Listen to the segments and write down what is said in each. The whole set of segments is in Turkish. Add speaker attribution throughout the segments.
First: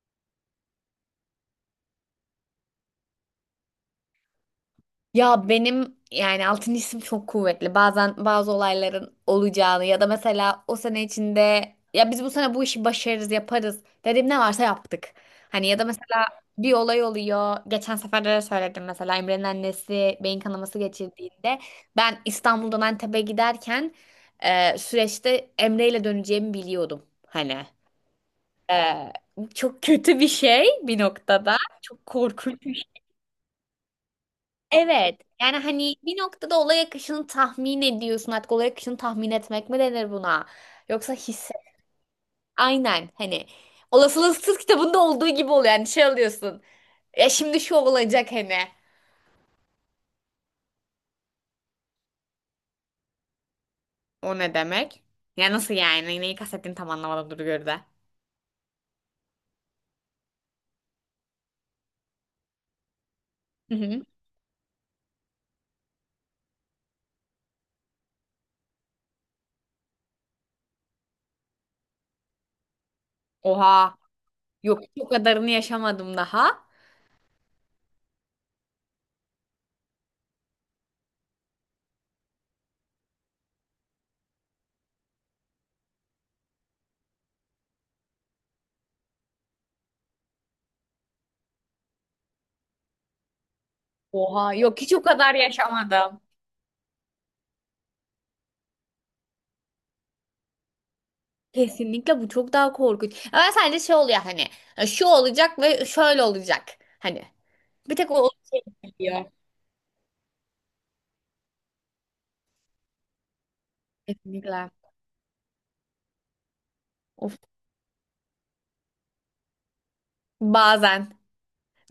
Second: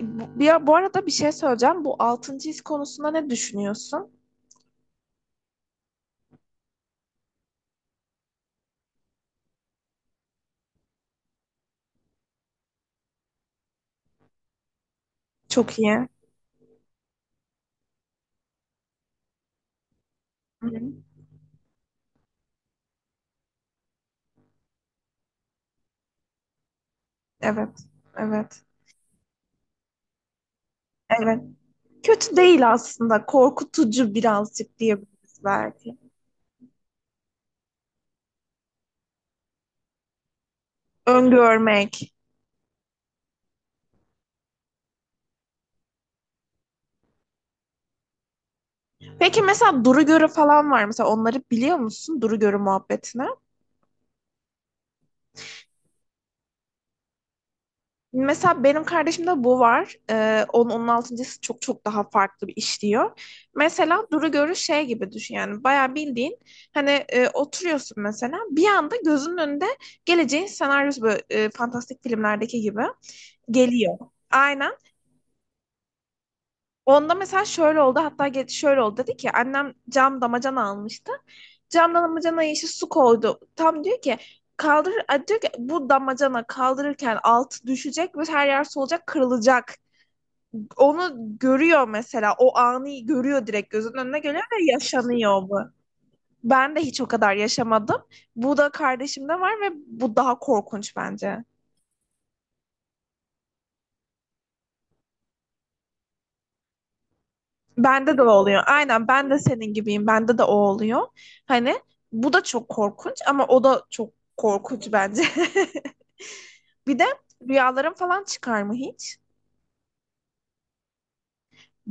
Speaker 1: Bu, bir, bu arada bir şey söyleyeceğim. Bu altıncı his konusunda ne düşünüyorsun?
Speaker 2: Ya benim yani altıncı isim çok kuvvetli. Bazen bazı olayların olacağını ya da mesela o sene içinde ya biz bu sene bu işi başarırız, yaparız dediğim ne varsa yaptık. Hani
Speaker 1: Çok
Speaker 2: ya da
Speaker 1: iyi.
Speaker 2: mesela bir olay oluyor. Geçen sefer de söyledim mesela Emre'nin annesi beyin
Speaker 1: Hı
Speaker 2: kanaması
Speaker 1: hı.
Speaker 2: geçirdiğinde ben İstanbul'dan Antep'e giderken süreçte Emre ile döneceğimi biliyordum. Hani
Speaker 1: Evet, evet,
Speaker 2: e, çok kötü bir şey bir
Speaker 1: evet.
Speaker 2: noktada. Çok
Speaker 1: Kötü
Speaker 2: korkunç.
Speaker 1: değil aslında. Korkutucu birazcık
Speaker 2: Evet.
Speaker 1: diyebiliriz
Speaker 2: Yani
Speaker 1: belki.
Speaker 2: hani bir noktada olay akışını tahmin ediyorsun. Artık olay akışını tahmin etmek mi denir buna? Yoksa hisse.
Speaker 1: Öngörmek.
Speaker 2: Aynen. Hani olasılıksız kitabında olduğu gibi oluyor. Yani şey alıyorsun. Ya şimdi şu olacak hani.
Speaker 1: Peki mesela duru görü falan var. Mesela onları biliyor musun? Duru görü muhabbetini.
Speaker 2: O ne demek? Ya nasıl yani? Neyi kastettiğini tam anlamadım dur gör de.
Speaker 1: Mesela benim kardeşimde bu var. Onun, on altıncısı çok çok daha farklı bir işliyor.
Speaker 2: Hı hı.
Speaker 1: Mesela duru görü şey gibi düşün yani bayağı bildiğin hani oturuyorsun mesela bir anda gözünün önünde geleceğin senaryosu böyle fantastik filmlerdeki gibi geliyor.
Speaker 2: Oha.
Speaker 1: Aynen.
Speaker 2: Yok hiç o kadarını yaşamadım daha.
Speaker 1: Onda mesela şöyle oldu hatta şöyle oldu dedi ki annem cam damacana almıştı. Cam damacanaya işte su koydu. Tam diyor ki kaldır diyor ki bu damacana kaldırırken altı düşecek ve her yer solacak kırılacak. Onu görüyor mesela. O anı görüyor direkt gözünün önüne geliyor
Speaker 2: Oha.
Speaker 1: ve
Speaker 2: Yok hiç o kadar
Speaker 1: yaşanıyor bu.
Speaker 2: yaşamadım.
Speaker 1: Ben de hiç o kadar yaşamadım. Bu da kardeşimde var ve bu daha korkunç bence.
Speaker 2: Kesinlikle bu çok daha korkunç. Ama sadece şey oluyor hani. Şu olacak ve şöyle olacak. Hani. Bir tek o
Speaker 1: Bende de o
Speaker 2: onu
Speaker 1: oluyor.
Speaker 2: şey
Speaker 1: Aynen
Speaker 2: biliyor.
Speaker 1: ben de senin gibiyim. Bende de o oluyor. Hani bu da çok korkunç ama o da çok
Speaker 2: Kesinlikle.
Speaker 1: korkunç bence. Bir de
Speaker 2: Of.
Speaker 1: rüyalarım falan çıkar mı hiç?
Speaker 2: Bazen.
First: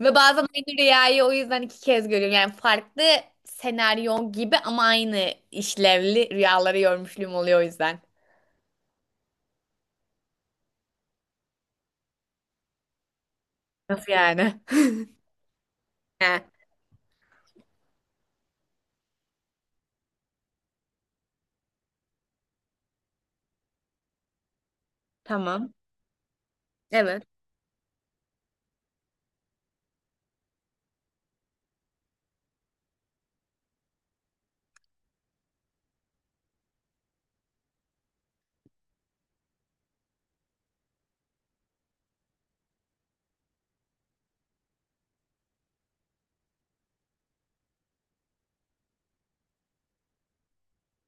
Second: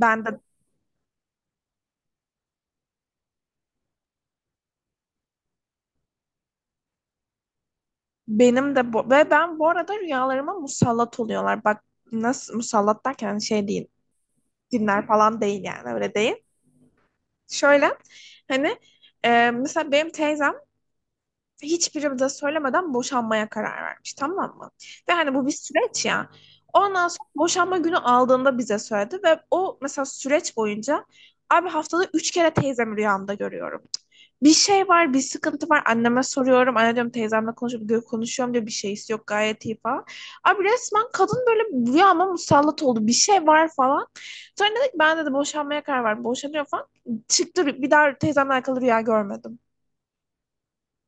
Speaker 2: Ve
Speaker 1: de
Speaker 2: bazen aynı rüyayı o yüzden 2 kez görüyorum. Yani farklı senaryo gibi ama aynı işlevli rüyaları görmüşlüğüm oluyor o yüzden.
Speaker 1: benim de bu, ve ben bu arada rüyalarıma musallat oluyorlar. Bak nasıl musallat derken şey değil.
Speaker 2: Nasıl yani?
Speaker 1: Cinler falan değil yani öyle
Speaker 2: He,
Speaker 1: değil. Şöyle hani mesela benim teyzem hiçbiri de söylemeden boşanmaya karar vermiş, tamam mı? Ve hani bu bir
Speaker 2: tamam.
Speaker 1: süreç ya. Ondan
Speaker 2: Evet.
Speaker 1: sonra boşanma günü aldığında bize söyledi ve o mesela süreç boyunca abi haftada üç kere teyzemi rüyamda görüyorum. Bir şey var, bir sıkıntı var. Anneme soruyorum. Anne diyorum teyzemle konuşup konuşuyorum diyor. Bir şeysi yok gayet iyi falan. Abi resmen kadın böyle rüyama musallat oldu. Bir şey var falan. Sonra dedik ben dedi boşanmaya karar verdim. Boşanıyor falan. Çıktı bir daha teyzemle alakalı rüya görmedim.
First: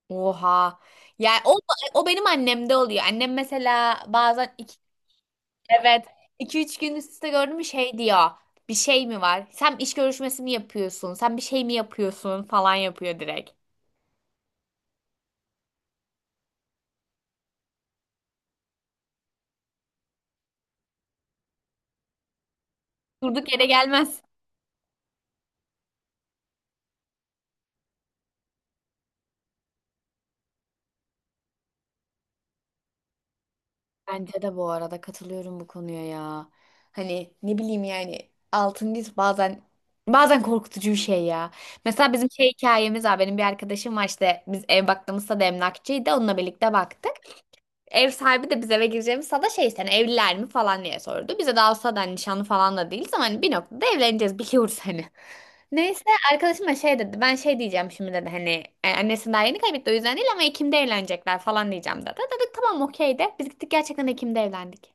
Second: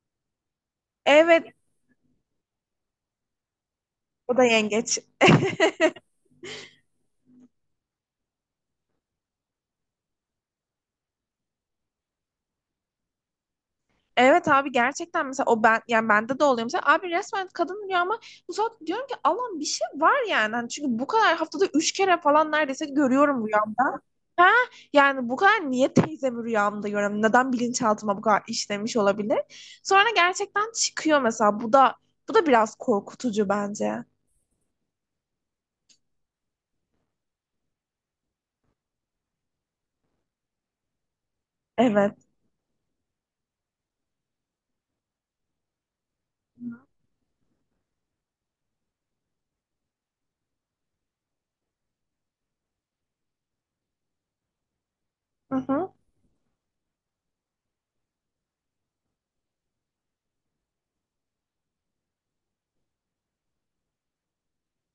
Speaker 2: Oha. Yani
Speaker 1: Evet,
Speaker 2: o benim annemde oluyor. Annem mesela
Speaker 1: o da
Speaker 2: bazen iki,
Speaker 1: yengeç.
Speaker 2: evet iki üç gün üst üste gördüm mü şey diyor. Bir şey mi var? Sen iş görüşmesi mi yapıyorsun? Sen bir şey mi yapıyorsun? Falan yapıyor direkt.
Speaker 1: Evet abi gerçekten mesela o ben yani bende de oluyor mesela abi resmen kadın rüyama ama bu saat diyorum ki Allah'ım bir şey var yani. Hani çünkü bu kadar haftada üç kere falan neredeyse görüyorum
Speaker 2: Durduk yere
Speaker 1: rüyamda.
Speaker 2: gelmez.
Speaker 1: Ha, yani bu kadar niye teyzemi rüyamda görüyorum, neden bilinçaltıma bu kadar işlemiş olabilir. Sonra gerçekten çıkıyor mesela bu da bu da biraz korkutucu bence.
Speaker 2: Bence de bu arada katılıyorum bu konuya ya. Hani ne bileyim yani altın diz bazen korkutucu bir şey ya. Mesela
Speaker 1: Evet.
Speaker 2: bizim şey hikayemiz var. Benim bir arkadaşım var işte biz ev baktığımızda da emlakçıydı. Onunla birlikte baktık. Ev sahibi de biz eve gireceğimiz sana şey işte hani evliler mi falan diye sordu. Bize daha o sırada hani nişanlı falan da değiliz ama hani bir noktada evleneceğiz biliyoruz hani.
Speaker 1: Hı hı.
Speaker 2: Neyse arkadaşım da şey dedi, ben şey diyeceğim şimdi dedi hani, annesi daha yeni kaybetti o yüzden değil ama Ekim'de evlenecekler falan diyeceğim dedi. Dedik tamam okey de biz gittik, gerçekten Ekim'de evlendik.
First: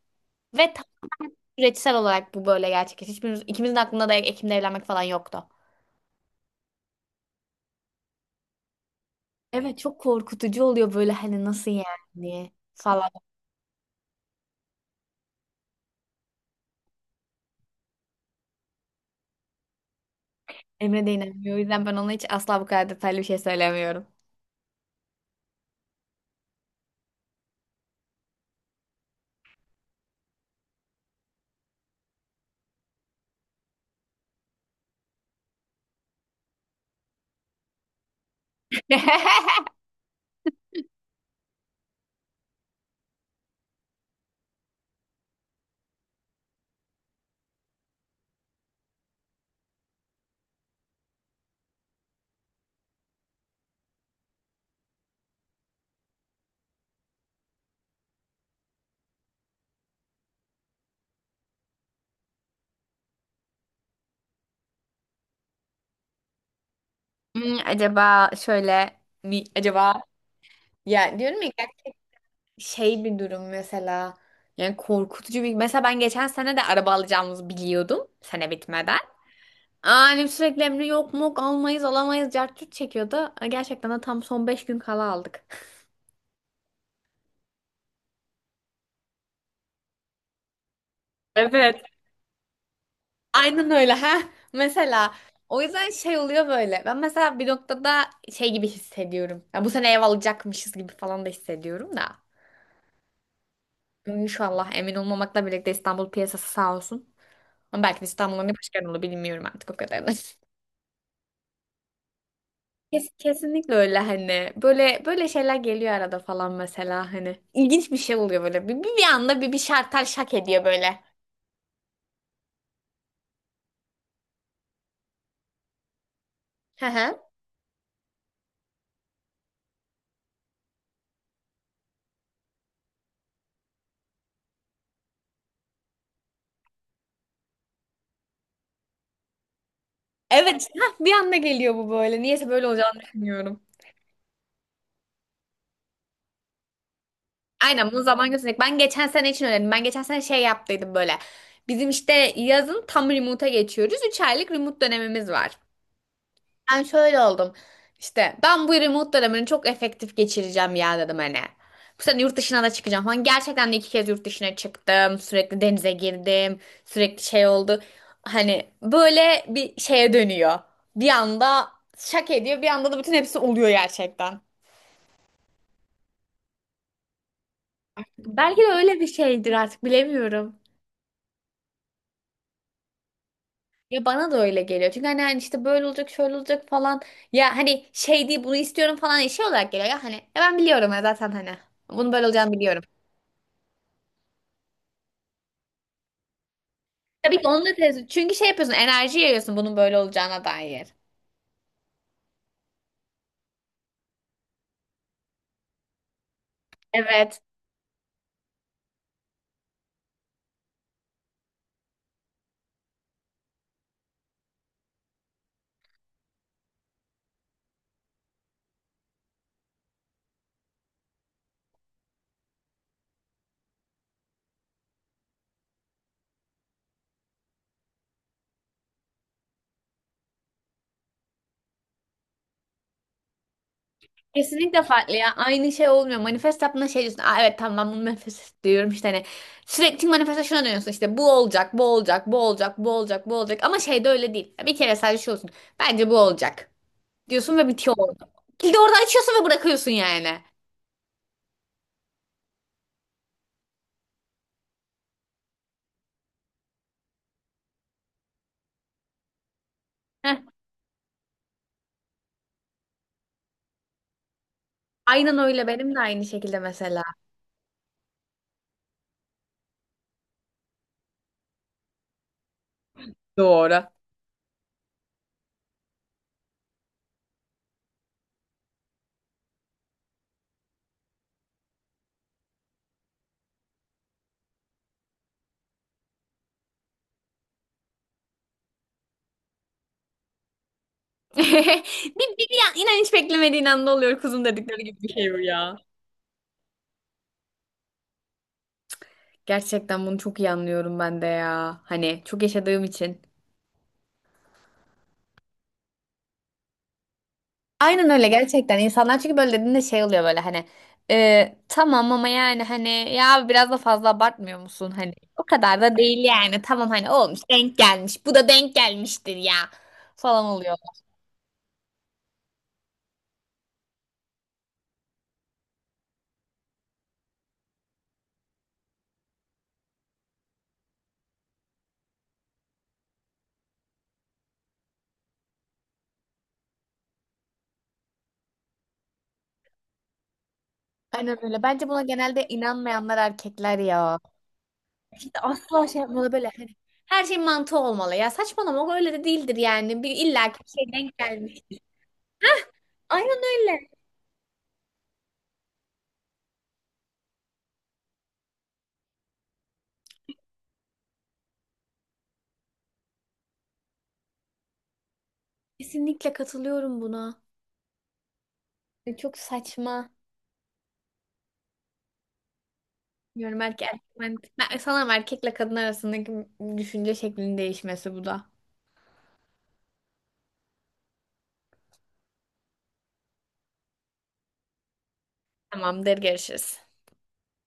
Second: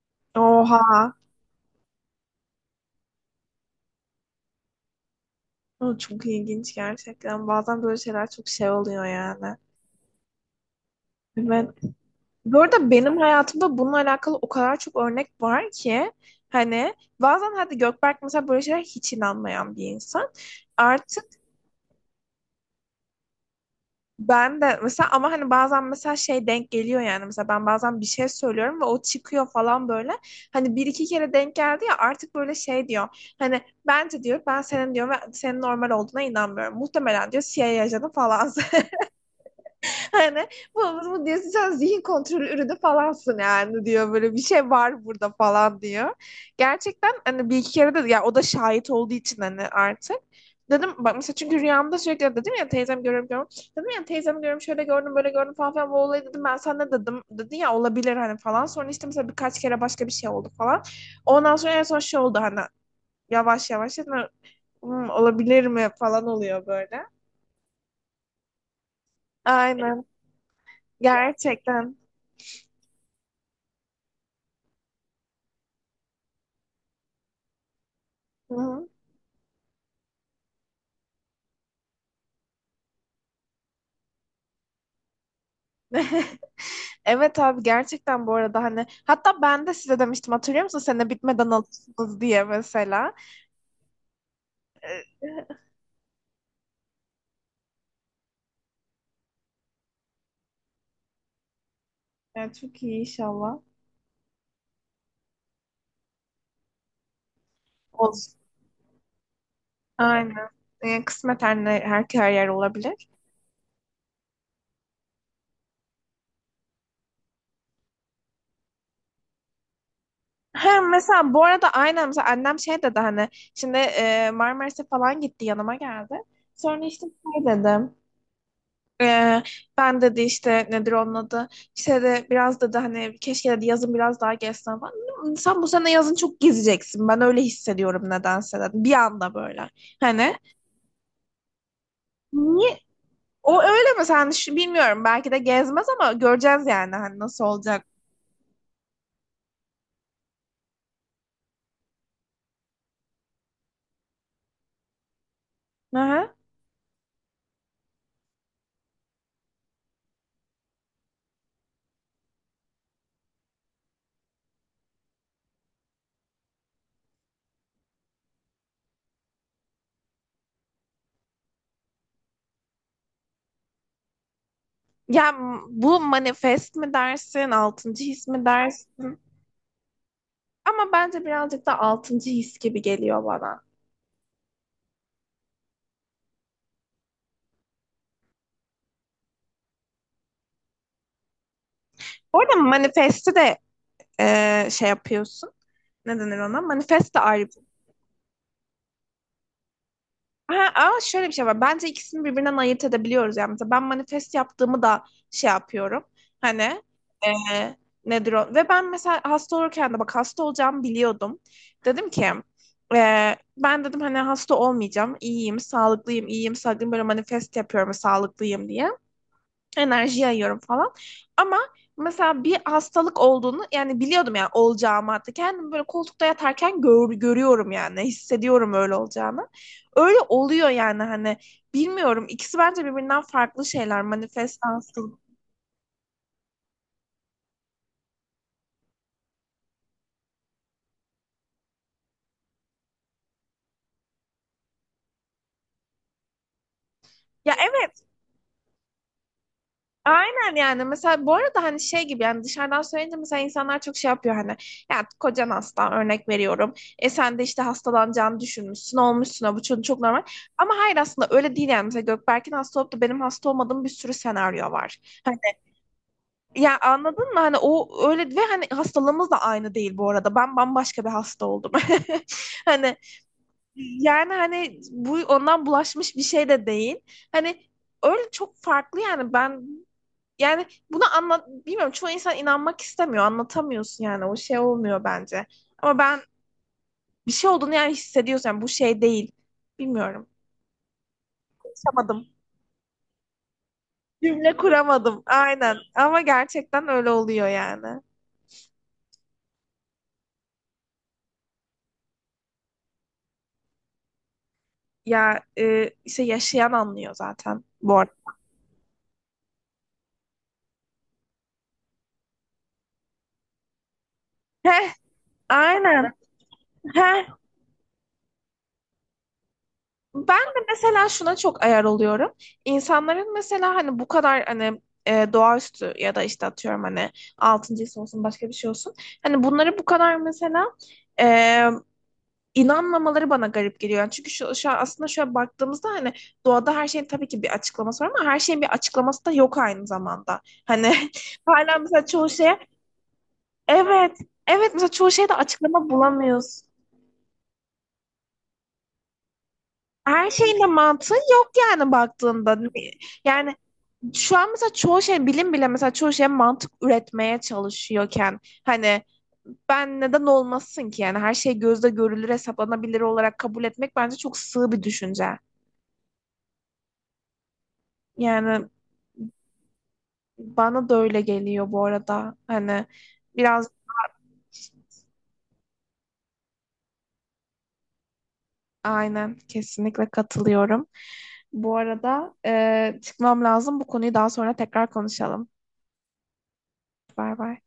Speaker 2: Ve tam
Speaker 1: Oha.
Speaker 2: süreçsel olarak bu böyle gerçekleşti. Hiçbirimiz, ikimizin aklında da Ekim'de evlenmek falan yoktu.
Speaker 1: O çok ilginç gerçekten. Bazen böyle şeyler çok şey oluyor yani.
Speaker 2: Evet, çok korkutucu oluyor böyle hani
Speaker 1: Evet.
Speaker 2: nasıl yani
Speaker 1: Bu arada
Speaker 2: falan.
Speaker 1: benim hayatımda bununla alakalı o kadar çok örnek var ki hani bazen hadi Gökberk mesela böyle şeyler hiç inanmayan bir insan.
Speaker 2: Emre de
Speaker 1: Artık
Speaker 2: inanmıyor, o yüzden ben ona hiç asla bu kadar detaylı bir şey söylemiyorum.
Speaker 1: ben de mesela ama hani bazen mesela şey denk geliyor yani mesela ben bazen bir şey söylüyorum ve o çıkıyor falan böyle. Hani bir iki kere denk geldi ya artık böyle şey diyor. Hani bence diyor ben senin diyor ve senin normal olduğuna inanmıyorum. Muhtemelen diyor CIA ajanı falan. Hani bu, bu diyorsun sen zihin kontrolü ürünü falansın yani diyor böyle bir şey var burada falan diyor. Gerçekten hani bir iki kere de ya o da şahit olduğu için hani artık dedim bak mesela çünkü rüyamda sürekli dedim ya teyzem görüyorum görüyorum. Dedim ya teyzem görüyorum şöyle gördüm böyle gördüm falan filan bu olayı dedim ben sana ne dedim dedi ya olabilir hani falan. Sonra işte mesela birkaç kere başka bir şey oldu falan. Ondan sonra en son şey oldu hani yavaş yavaş dedim, "Hmm, olabilir mi falan oluyor böyle.
Speaker 2: Acaba şöyle mi, acaba
Speaker 1: Aynen
Speaker 2: ya diyorum, ya gerçek
Speaker 1: gerçekten.
Speaker 2: şey bir durum mesela, yani korkutucu bir mesela ben geçen sene de araba alacağımızı biliyordum sene
Speaker 1: Hı hı.
Speaker 2: bitmeden. Annem sürekli emri yok mu, almayız alamayız cart curt çekiyordu. Gerçekten de tam son 5 gün kala aldık.
Speaker 1: Evet abi gerçekten bu arada hani hatta ben de size demiştim hatırlıyor musun sene bitmeden
Speaker 2: Evet.
Speaker 1: alırsınız diye mesela.
Speaker 2: Aynen öyle ha. Mesela
Speaker 1: Ee,
Speaker 2: o yüzden şey oluyor böyle. Ben mesela bir noktada şey gibi hissediyorum. Ya bu sene ev alacakmışız gibi falan da hissediyorum da.
Speaker 1: yani çok iyi inşallah.
Speaker 2: İnşallah, emin olmamakla birlikte İstanbul piyasası sağ olsun. Ama belki de
Speaker 1: Olsun.
Speaker 2: İstanbul'un ne başka olur bilmiyorum artık o kadarını.
Speaker 1: Aynen. Yani kısmet her, her, her yer olabilir.
Speaker 2: Kesinlikle öyle hani. Böyle böyle şeyler geliyor arada falan mesela hani. İlginç bir şey oluyor böyle. Bir anda bir şartel şak ediyor
Speaker 1: Ha,
Speaker 2: böyle.
Speaker 1: mesela bu arada aynen mesela annem şey dedi hani şimdi Marmaris'e falan gitti yanıma geldi. Sonra
Speaker 2: Hı
Speaker 1: işte
Speaker 2: hı.
Speaker 1: şey dedi. Ee, ben dedi işte nedir onun adı işte de biraz dedi hani keşke dedi yazın biraz daha gezsen falan. Sen bu sene yazın çok gezeceksin ben öyle hissediyorum nedense dedi bir anda böyle hani
Speaker 2: Evet. Hah, bir anda geliyor bu böyle. Niyeyse böyle
Speaker 1: niye
Speaker 2: olacağını düşünüyorum.
Speaker 1: o öyle mi sen şu, bilmiyorum belki de gezmez ama göreceğiz yani hani nasıl olacak.
Speaker 2: Aynen, bunu zaman gösterecek. Ben geçen sene için öğrendim. Ben geçen sene şey yaptıydım böyle. Bizim işte yazın tam remote'a geçiyoruz. 3 aylık remote dönemimiz var.
Speaker 1: Aha.
Speaker 2: Ben şöyle oldum. İşte ben bu remote dönemini çok efektif geçireceğim ya dedim hani. Bu sene yurt dışına da çıkacağım falan. Gerçekten de 2 kez yurt dışına çıktım. Sürekli denize girdim. Sürekli şey oldu. Hani böyle bir şeye dönüyor. Bir anda şak ediyor. Bir anda da bütün hepsi oluyor gerçekten.
Speaker 1: Ya bu manifest mi dersin altıncı his mi
Speaker 2: Belki de öyle bir
Speaker 1: dersin
Speaker 2: şeydir artık, bilemiyorum.
Speaker 1: ama bence birazcık da altıncı his gibi geliyor bana.
Speaker 2: Ya bana da öyle geliyor. Çünkü hani işte böyle olacak, şöyle olacak falan. Ya hani şey değil bunu istiyorum falan, şey olarak geliyor ya hani. Ya ben biliyorum ya zaten hani. Bunun böyle olacağını
Speaker 1: Orada
Speaker 2: biliyorum.
Speaker 1: manifesti de şey yapıyorsun. Ne denir ona? Manifest de
Speaker 2: Tabii ki
Speaker 1: ayrı.
Speaker 2: onu da tez. Çünkü şey yapıyorsun, enerji yayıyorsun bunun böyle olacağına
Speaker 1: Ha,
Speaker 2: dair.
Speaker 1: ama şöyle bir şey var. Bence ikisini birbirinden ayırt edebiliyoruz. Yani mesela ben manifest yaptığımı da şey yapıyorum. Hani e,
Speaker 2: Evet.
Speaker 1: nedir o? Ve ben mesela hasta olurken de bak hasta olacağımı biliyordum. Dedim ki ben dedim hani hasta olmayacağım. İyiyim, sağlıklıyım, iyiyim, sağlıklıyım. Böyle manifest yapıyorum sağlıklıyım diye. Enerji yayıyorum falan. Ama mesela bir hastalık olduğunu yani biliyordum yani olacağımı hatta kendim böyle koltukta yatarken görüyorum yani hissediyorum öyle olacağını. Öyle oluyor yani hani bilmiyorum ikisi bence birbirinden farklı şeyler manifest
Speaker 2: Kesinlikle farklı
Speaker 1: hastalık.
Speaker 2: ya. Aynı şey olmuyor. Manifest yaptığında şey diyorsun. Aa, evet tamam, ben bunu manifest diyorum işte hani. Sürekli manifeste şuna dönüyorsun, işte bu olacak, bu olacak, bu olacak, bu olacak, bu olacak. Ama şey de öyle değil. Bir kere sadece şey olsun. Bence bu olacak
Speaker 1: Ya
Speaker 2: diyorsun ve bitiyor
Speaker 1: evet.
Speaker 2: orada. Kilidi orada açıyorsun ve bırakıyorsun yani.
Speaker 1: Aynen yani mesela bu arada hani şey gibi yani dışarıdan söyleyince mesela insanlar çok şey yapıyor hani ya kocan hasta örnek veriyorum sen de işte hastalanacağını düşünmüşsün olmuşsun ha, bu çok, çok normal
Speaker 2: Heh.
Speaker 1: ama hayır aslında öyle değil yani mesela Gökberk'in hasta olup da benim hasta olmadığım bir sürü senaryo var hani
Speaker 2: Aynen öyle, benim de aynı şekilde
Speaker 1: ya
Speaker 2: mesela.
Speaker 1: anladın mı hani o öyle ve hani hastalığımız da aynı değil bu arada ben bambaşka bir hasta oldum. Hani
Speaker 2: Doğru.
Speaker 1: yani hani bu ondan bulaşmış bir şey de değil hani öyle çok farklı yani ben yani bunu anlat bilmiyorum çoğu insan inanmak istemiyor. Anlatamıyorsun yani o şey olmuyor bence. Ama ben bir şey olduğunu yani hissediyorsun. Yani bu şey değil. Bilmiyorum. Yaşamadım.
Speaker 2: Bir, bir, bir an- inan hiç beklemediğin anda oluyor kuzum
Speaker 1: Cümle
Speaker 2: dedikleri gibi bir
Speaker 1: kuramadım.
Speaker 2: şey bu ya.
Speaker 1: Aynen. Ama gerçekten öyle oluyor yani.
Speaker 2: Gerçekten bunu çok iyi anlıyorum ben de ya. Hani çok yaşadığım için.
Speaker 1: Ya işte yaşayan anlıyor zaten bu
Speaker 2: Aynen
Speaker 1: arada.
Speaker 2: öyle, gerçekten insanlar çünkü böyle dediğinde şey oluyor böyle hani, tamam ama yani hani ya biraz da fazla abartmıyor
Speaker 1: Heh,
Speaker 2: musun, hani o kadar da
Speaker 1: aynen.
Speaker 2: değil yani, tamam hani
Speaker 1: Heh,
Speaker 2: olmuş denk gelmiş bu da denk gelmiştir ya
Speaker 1: ben
Speaker 2: falan
Speaker 1: de
Speaker 2: oluyor.
Speaker 1: mesela şuna çok ayar oluyorum. İnsanların mesela hani bu kadar hani doğaüstü ya da işte atıyorum hani altıncı his olsun başka bir şey olsun. Hani bunları bu kadar mesela e, inanmamaları bana garip geliyor. Yani çünkü şu an aslında şöyle baktığımızda hani doğada her şeyin tabii ki bir açıklaması var ama her şeyin bir açıklaması da yok aynı zamanda. Hani
Speaker 2: Aynen öyle,
Speaker 1: hala
Speaker 2: bence buna
Speaker 1: mesela çoğu
Speaker 2: genelde
Speaker 1: şeye
Speaker 2: inanmayanlar erkekler
Speaker 1: evet,
Speaker 2: ya.
Speaker 1: evet mesela çoğu şeyde
Speaker 2: İşte asla
Speaker 1: açıklama
Speaker 2: şey yapmalı böyle
Speaker 1: bulamıyoruz.
Speaker 2: hani, her şey mantığı olmalı ya, saçmalama o öyle de değildir yani, bir
Speaker 1: Her
Speaker 2: illa
Speaker 1: şeyin
Speaker 2: ki
Speaker 1: de
Speaker 2: bir şey
Speaker 1: mantığı
Speaker 2: denk
Speaker 1: yok
Speaker 2: gelmiştir.
Speaker 1: yani baktığında.
Speaker 2: Aynen
Speaker 1: Yani
Speaker 2: öyle.
Speaker 1: şu an mesela çoğu şey bilim bile mesela çoğu şey mantık üretmeye çalışıyorken hani ben neden olmasın ki yani her şey gözle görülür hesaplanabilir olarak kabul etmek bence çok sığ bir düşünce.
Speaker 2: Kesinlikle katılıyorum buna.
Speaker 1: Yani
Speaker 2: Çok saçma.
Speaker 1: bana da öyle geliyor bu arada. Hani
Speaker 2: Bilmiyorum,
Speaker 1: biraz
Speaker 2: sanırım erkekle kadın arasındaki düşünce şeklinin değişmesi bu da.
Speaker 1: aynen kesinlikle katılıyorum. Bu arada çıkmam lazım. Bu konuyu daha sonra tekrar konuşalım.
Speaker 2: Tamamdır, görüşürüz.
Speaker 1: Bay bay.